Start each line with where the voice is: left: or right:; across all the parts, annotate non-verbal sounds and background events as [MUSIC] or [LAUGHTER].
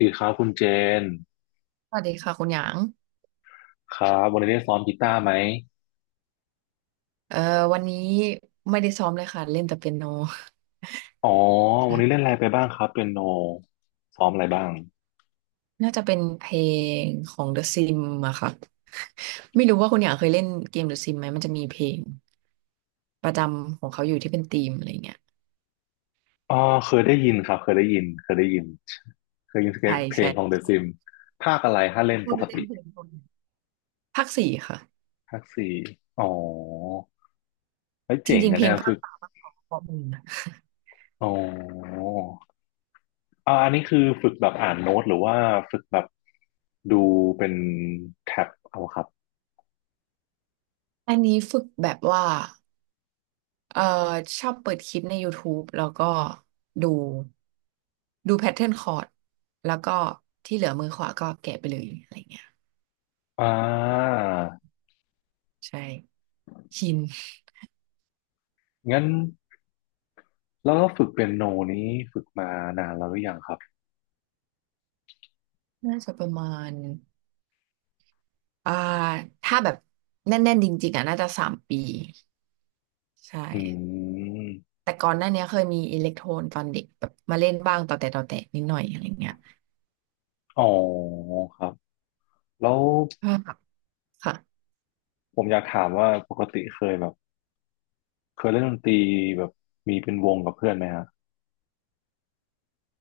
left: ดีครับคุณเจน
right: สวัสดีค่ะคุณหยาง
left: ครับวันนี้ได้ซ้อมกีตาร์ไหม
right: เอ่อวันนี้ไม่ได้ซ้อมเลยค่ะเล่นแต่เปียโน
left: อ๋อวันนี้เล่น
right: ค่ะ
left: อะไรไปบ้างครับเปียโนซ้อมอะไรบ้าง
right: น่าจะเป็นเพลงของ The Sim อะค่ะ ไม่รู้ว่าคุณหยางเคยเล่นเกม The Sim ไหมมันจะมีเพลงประจำของเขาอยู่ที่เป็นธีมอะไรเงี้ย
left: อ๋อเคยได้ยินครับเคยได้ยินเคยได้ยินเคยยิน
right: ใช่
left: เพล
right: ใช่
left: งของเด e s ซิมภาคอะไรถ้าเล่น
right: ชอ
left: ป
right: บ
left: ก
right: เล่
left: ติ
right: นเพลงคกนภาคสี่ค่ะ
left: ภาคสี่อ๋อไว้ย
right: จ
left: เจ๋ง
right: ริงๆ
left: กัน
right: เพล
left: เนี่
right: ง
left: ย
right: ภา
left: ฝึ
right: ค
left: ก
right: สามภาคสองข้อมูลนะ
left: อ๋ออ่าอันนี้คือฝึกแบบอ่านโน้ตหรือว่าฝึกแบบดูเป็นแท็บเอาครับ
right: อันนี้ฝึกแบบว่า เอ่อชอบเปิดคลิปใน YouTube แล้วก็ดูดูแพทเทิร์นคอร์ดแล้วก็ที่เหลือมือขวาก็แกะไปเลยอะไรเงี้ย
left: อ่า
right: ใช่ชิน
left: งั้นแล้วก็ฝึกเปียโนนี้ฝึกมานานแล้วหรือยังครับ
right: น่าจะประมาณอ่าถ้าแบบแน่นๆจริงๆอ่ะน่าจะสามปีใช่
left: อืม
right: แต่ก่อนหน้าเนี้ยเคยมีอิเล็กโทรนตอนเด็กแบบมาเล่นบ้างต่อแต่นิดหน่อยอะไรเงี้ย
left: อ๋อครับแล้ว
right: ก็แบบค่ะ
left: ผมอยากถามว่าปกติเคยแบบเคยเล่นดนตรีแบบมีเป็นวงกับเพื่อนไหมฮะ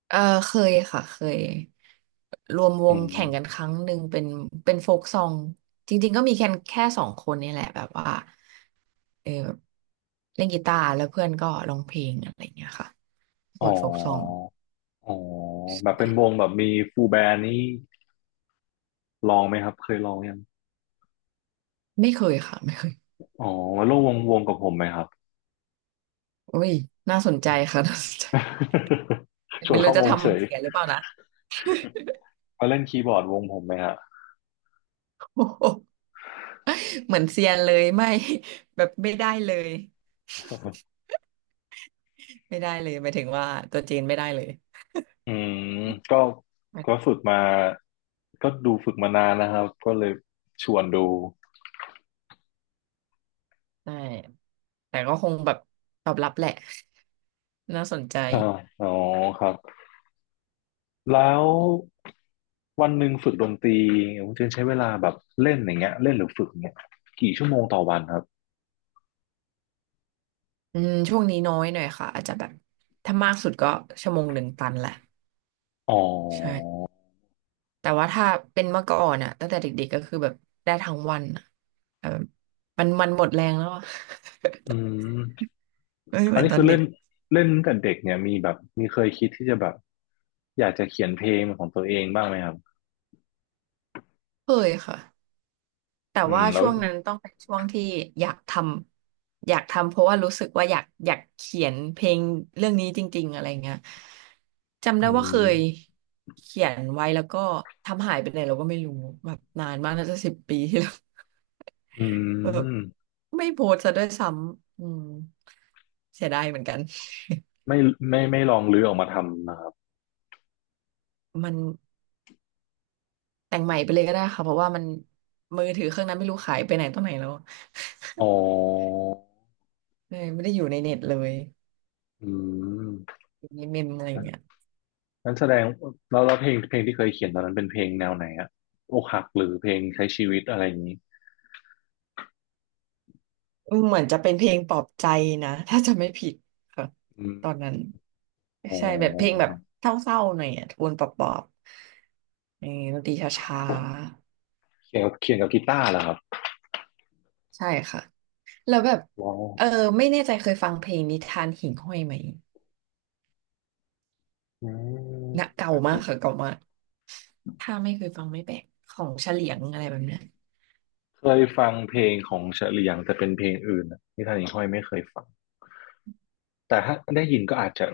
right: เออเคยค่ะเคยรวมว
left: อื
right: งแข่งกันค
left: ม
right: รั้งหนึ่งเป็นเป็นโฟกซองจริงๆก็มีแค่สองคนนี่แหละแบบว่าเออแบบเล่นกีตาร์แล้วเพื่อนก็ร้องเพลงอะไรเงี้ยค่ะ
left: อ๋
right: บทโฟกซอง
left: ออ๋อ
right: ใช
left: แบบเป็นว
right: ่
left: งแบบมีฟูลแบนด์นี่ลองไหมครับเคยลองยัง
right: ไม่เคยค่ะไม่เคย
left: อ๋อมาร่วมวงกับผมไหมครับ
right: อุ้ยน่าสนใจค่ะ [LAUGHS] น่าสนใจ
left: [LAUGHS] ชว
right: ไม่
left: น
right: รู้
left: เข้า
right: จะ
left: ว
right: ท
left: งเฉย
right: ำเสียหรือเปล่านะ
left: มาเล่นคีย์บอร์ดวงผมไหมฮะ
right: [LAUGHS] โอ้โหเหมือนเซียนเลยไม่ [LAUGHS] แบบไม่ได้เลยไม่ได้เลยหมายถึงว่าตัวจีนไม่ได้เลย
left: อืมก็ก็ฝึกมาฝึกมานานนะครับก็เลยชวนดู
right: ใช่แต่ก็คงแบบตอบรับแหละ [LAUGHS] น่าสนใจ
left: [LAUGHS] อ่าอ๋อครับ แล้ววันหนึ่งฝึกดนตรีคุณเจนใช้เวลาแบบเล่นอย่างเงี้ยเล่นหรือฝึกอย่างเงี้ยกี่ชั่วโมงต่อวันครับ
right: อืมช่วงนี้น้อยหน่อยค่ะอาจจะแบบถ้ามากสุดก็ชั่วโมงหนึ่งตันแหละ
left: อ๋อ
right: ใช่แต่ว่าถ้าเป็นเมื่อก่อนอะตั้งแต่เด็กๆก็คือแบบได้ทั้งวันอะแบบมันหมดแรงแล้วอะ
left: อืม
right: [LAUGHS] ไม่เห
left: อั
right: มื
left: น
right: อน
left: นี้
right: ตอ
left: คื
right: น
left: อ
right: เด็
left: เล่
right: ก
left: นเล่นตั้งแต่เด็กเนี่ยมีแบบมีเคยคิดที่จะแบบอยากจะเขียนเพลงเป็นของตัวเองบ้างไหมครับ
right: เคยค่ะ แต่
left: อืม
right: ว่า
left: แล้ว
right: ช่วงนั้นต้องเป็นช่วงที่อยากทอยากทำเพราะว่ารู้สึกว่าอยากเขียนเพลงเรื่องนี้จริงๆอะไรเงี้ยจำ
left: อื
right: ได้ว่าเคย
left: ม
right: เขียนไว้แล้วก็ทำหายไปไหนเราก็ไม่รู้แบบนานมากน่าจะสิบปีที่แล้ว [LAUGHS]
left: อื
right: แบบ
left: ม
right: ไม่โพสต์ซะด้วยซ้ำอืมเสียดายเหมือนกัน
left: ไม่ไม่ลองรื้อออกมาทำนะครับ
right: [LAUGHS] มันแต่งใหม่ไปเลยก็ได้ค่ะเพราะว่ามันมือถือเครื่องนั้นไม่รู้ขายไปไหนตรงไหนแล้ว
left: อ๋อ
right: เลยไม่ได้อยู่ในเน็ตเลย
left: อื
right: อยู่ในเมมอะไรเงี้ย
left: ม นั้นแสดงแล้วแล้วเพลงที่เคยเขียนตอนนั้นเป็นเพลงแนวไหนอะอกหักหรือเพลงใช้ชีวิตอะไรอย่างนี้
right: เหมือนจะเป็นเพลงปลอบใจนะ [LAUGHS] ถ้าจะไม่ผิดค่ะ
left: อืม
right: ตอนนั้น
left: อ๋อ
right: ใช่แบบเพลงแบ
left: ค
right: บ
left: รับ
right: เศร้าๆหน่อยอ่ะโทนปลอบๆเออดนตรีช้า
left: เขียนกับกีตาร์เหรอครับ
right: ๆใช่ค่ะแล้วแบบ
left: ว้าว
right: เออไม่แน่ใจเคยฟังเพลงนิทานหิ่งห้อยไหม
left: อืม
right: นะเก่า
left: อาจ
right: มา
left: จะ
right: กค่ะเก่ามากถ้าไม่เคยฟังไม่แปลกของเฉลียงอะไรแบบเนี้ย
left: เคยฟังเพลงของเฉลียงแต่เป็นเพลงอื่นอะนิทานหญิงห้อยไม่เคยฟังแต่ถ้าได้ยินก็อาจจะ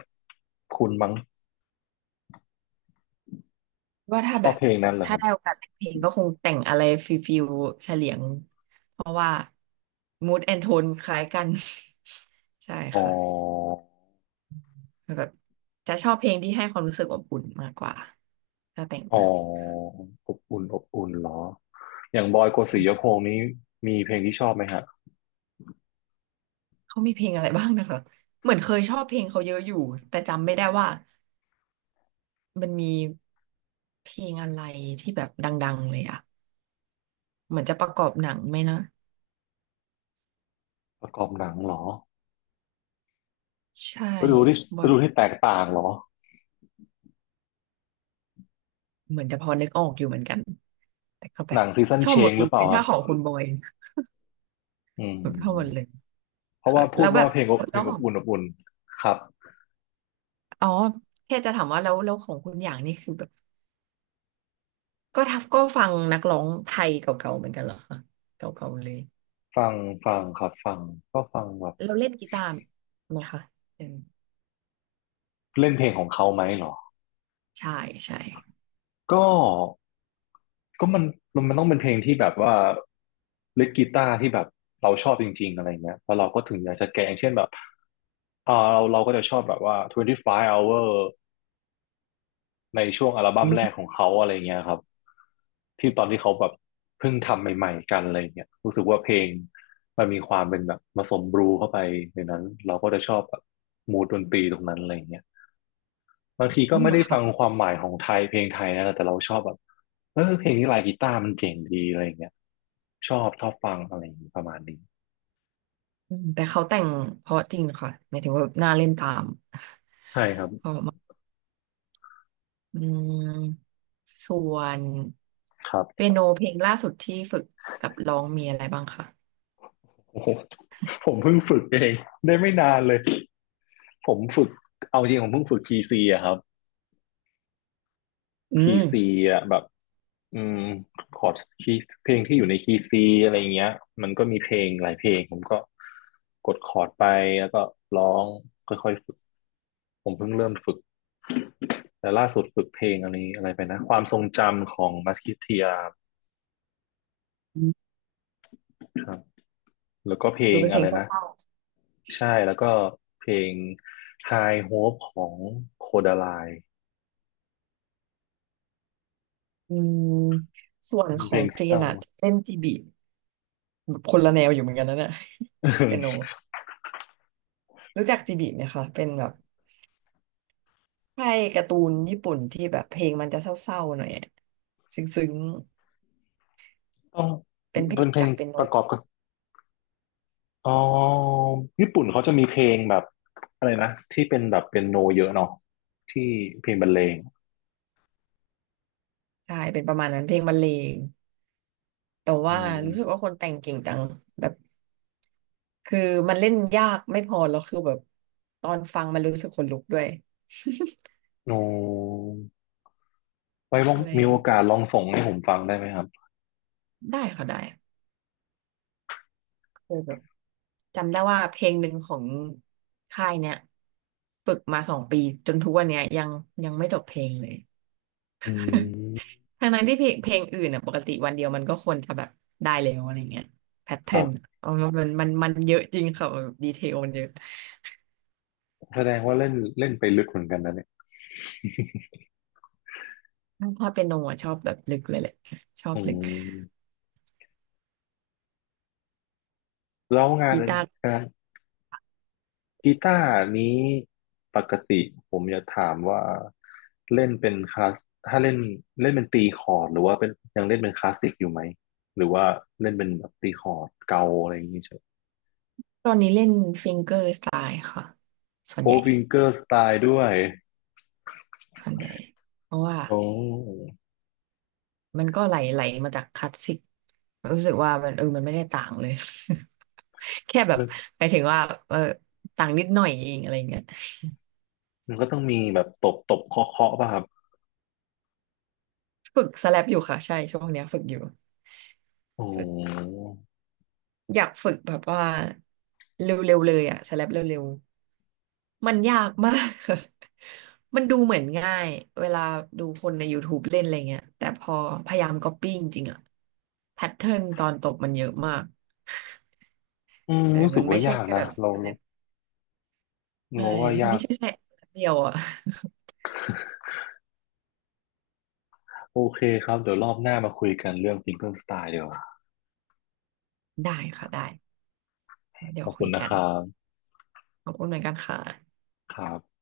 left: คุ้นมั้ง
right: ว่าถ้า
left: ชอ
right: แบ
left: บ
right: บ
left: เพลงนั้นเหรอค
right: ถ้า
left: รับ
right: ได้โอกาสแต่งเพลงก็คงแต่งอะไรฟิลฟิลเฉลียงมูดแอนโทนคล้ายกัน [LAUGHS] ใช่
left: อ๋อ
right: ค่ะ แบบจะชอบเพลงที่ให้ความรู้สึกอบอุ่นมากกว่าถ้าแต่ง
left: อ๋อ
right: นะ
left: อบอุ่นอบอุ่นเหรออย่างบอยโกสิ
right: อื
left: ย
right: ม
left: พงษ์นี้มีเพลงที่ชอบไหมฮะ
right: เขามีเพลงอะไรบ้างนะคะเหมือนเคยชอบเพลงเขาเยอะอยู่แต่จำไม่ได้ว่ามันมีเพลงอะไรที่แบบดังๆเลยอะเหมือนจะประกอบหนังไหมนะ
left: ประกอบหนังเหรอ
right: ใช่
left: ฤดูที่
right: บอ
left: ฤ
right: ย
left: ดูที่แตกต่างเหรอ
right: เหมือนจะพอนึกออกอยู่เหมือนกันแต่ก็แบ
left: ห
right: บ
left: นังซีซัน
right: ชอ
left: เช
right: บหมด
left: ง
right: เล
left: หรือเปล่า
right: ย
left: ค
right: ถ้า
left: รับ
right: ของคุณบอย
left: อื
right: แบบชอบหมดเลย
left: มเพราะ
right: ค่ะ
left: ว่าพู
right: แล้
left: ด
right: วแบ
left: ว่า
right: บ
left: เพลงอบเพ
right: แล้
left: ลง
right: ว
left: อ
right: ข
left: บ
right: อง
left: อุ่นอบอุ่นครับ
right: อ๋อแค่จะถามว่าแล้วของคุณอย่างนี่คือแบบ ก็ทับก็ฟังนักร้องไทยเก่าๆเหมือนกันเหรอคะเก่าๆเลย
left: ฟังฟังครับก็ฟังแบบ
right: เราเล่นกีตาร์ไหมคะเป็น
left: เล่นเพลงของเขาไหมเหรอ
right: ใช่ใช่
left: ก็ก็มันต้องเป็นเพลงที่แบบว่าเล่นกีตาร์ที่แบบเราชอบจริงๆอะไรเงี้ยแล้วเราก็ถึงอยากจะแกะอย่างเช่นแบบอ่าเราก็จะชอบแบบว่า25 hour ในช่วงอัลบั้
right: อื
left: มแรก
right: ม
left: ของเขาอะไรเงี้ยครับที่ตอนที่เขาแบบเพิ่งทำใหม่ๆกันอะไรเงี้ยรู้สึกว่าเพลงมันมีความเป็นแบบผสมบลูเข้าไปในนั้นเราก็จะชอบแบบมูดดนตรีตรงนั้นอะไรเงี้ยบางที
right: อ๋
left: ก็
right: อ
left: ไม่
right: เหรอ
left: ได้ฟัง
right: คะ
left: ความหมายของไทยเพลงไทยนะแต่เราชอบแบบเออเพลงนี้ลายกีตาร์มันเจ๋งดีอะไรเงี้ยชอบฟังอะไรอย่างงี้ประมาณนี้
right: อืมแต่เขาแต่งเพราะจริงค่ะหมายถึงว่าน่าเล่นตาม
left: ใช่ครับ
right: อืมส่วน
left: ครับ
right: เปียโนเพลงล่าสุดที่ฝึกกับร้องมีอะไรบ้างคะ
left: โอ้โหผมเพิ่งฝึกเองได้ไม่นานเลยผมฝึกเอาจริงผมเพิ่งฝึกคีย์ซีอะครับ
right: อื
left: คีย์
right: ม
left: ซีอ่ะแบบอืมคอร์ดคีย์เพลงที่อยู่ในคีย์ซีอะไรอย่างเงี้ยมันก็มีเพลงหลายเพลงผมก็กดคอร์ดไปแล้วก็ร้องค่อยๆฝึกผมเพิ่งเริ่มฝึกแต่ล่าสุดฝึกเพลงอันนี้อะไรไปนะความทรงจำของมัสคิเทีย
right: อืม
left: ครับแล้วก็เพล
right: ดู
left: ง
right: เป็นเพ
left: อะ
right: ล
left: ไร
right: งเศร้
left: นะ
right: า
left: ใช่แล้วก็เพลง High Hope ของโคดาไล
right: ๆอืมส่วนข
left: เพ
right: อ
left: ล
right: ง
left: ง
right: เจ
left: เศ
right: น
left: ร้า
right: อะเล่นจีบีคนละแนวอยู่เหมือนกันนะเนี่ย [LAUGHS] เปียโน
left: [LAUGHS]
right: รู้จักจีบีไหมคะเป็นแบบ ใช่การ์ตูนญี่ปุ่นที่แบบเพลงมันจะเศร้าๆหน่อยอะซึ้ง
left: ต้อง
right: ๆเป็นเพล
left: เป็น
right: ง
left: เพล
right: จา
left: ง
right: กเป็น
left: ป
right: โน้
left: ระ
right: ต
left: กอบกับ อ๋อญี่ปุ่นเขาจะมีเพลงแบบอะไรนะที่เป็นแบบเป็นโนเยอะเนาะที่เพลงบรรเลง
right: ใช่เป็นประมาณนั้นเพลงบรรเลงแต่
left: อื
right: ว่า
left: ม
right: รู้สึกว่าคนแต่งเก่งจังแบบคือมันเล่นยากไม่พอแล้วคือแบบตอนฟังมันรู้สึกขนลุกด้วย
left: โนไว้
right: [LAUGHS]
left: ว่าง
right: อ็ไร
left: มีโอกาสลองส่งให้ผมฟังได้ไหมครับ
right: ได้ค่ะได้เคยแบบจำได้ว่าเพลงหนึ่งของค่ายเนี้ยฝึกมาสองปีจนทุกวันเนี้ยยังไม่จบเพลงเลย
left: อืม
right: ทั้งนั้นที่เพลงอื่นอ่ะปกติวันเดียวมันก็ควรจะแบบได้แล้วอะไรเงี้ยแพท
left: ค
right: เทิ
left: รั
right: ร์น
left: บ
right: อ๋อมันเยอะจริงค่ะแบบดีเทลมันเยอะ
left: แสดงว่าเล่นเล่นไปลึกเหมือนกันนะเนี่ย
right: ถ้าเป็นโนอ่ะชอบแบบลึกเลยแหละชอบ
left: อื
right: ลึก
left: มแล้วงาน
right: กีตาร์
left: งานกีตาร์นี้ปกติผมจะถามว่าเล่นเป็นคลาสถ้าเล่นเล่นเป็นตีคอร์ดหรือว่าเป็นยังเล่นเป็นคลาสสิกอยู่ไหมหรือว่าเล่นเป็นแบบตีคอร์ดเกาอะไรอย่างนี้
right: ตอนนี้เล่นฟิงเกอร์สไตล์ค่ะส่วน
left: โอ
right: ใหญ่
left: วิงเกอร์สไตล์ด้วย
right: ส่วนใหญ่เพราะว่า
left: โอ้
right: มันก็ไหลมาจากคลาสสิกรู้สึกว่ามันเออมันไม่ได้ต่างเลย [LAUGHS] แค่แบบ
left: มัน
right: หมายถึงว่าเออต่างนิดหน่อยเองอะไรเงี้ย
left: มันก็ต้องมีแบบตบตบเคาะเคาะป่ะครับ
right: ฝึกสแลปอยู่ค่ะใช่ช่วงเนี้ยฝึกอยู่
left: โอ้
right: อยากฝึกแบบว่าเร็วๆเลยอะสแลปเร็วๆมันยากมาก [LAUGHS] มันดูเหมือนง่ายเวลาดูคนใน YouTube เล่นอะไรเงี้ยแต่พอพยายามก๊อปปี้จริงๆอะแพทเทิร์นตอนตบมันเยอะมาก
left: อืม
right: เออ
left: รู้สึ
right: มั
left: ก
right: นไม่
left: ว่า
right: ใช่
left: ยาก
right: แค่แบ
left: นะ
right: บส
left: เรา
right: แล
left: เรา
right: ปเออ
left: เราว่ายา
right: ไม่
left: ก
right: ใช่แค่เดียวอะ
left: โอเคครับ เดี๋ยวรอบหน้ามาคุยกันเรื่องซิงเกิลสไตล์ดีกว่า
right: [LAUGHS] ได้ค่ะได้เดี๋
left: ข
right: ยว
left: อบ
right: คุ
left: คุณ
right: ย
left: นะ
right: กั
left: ค
right: น
left: รับ
right: ขอบคุณเหมือนกันค่ะ
left: ครับ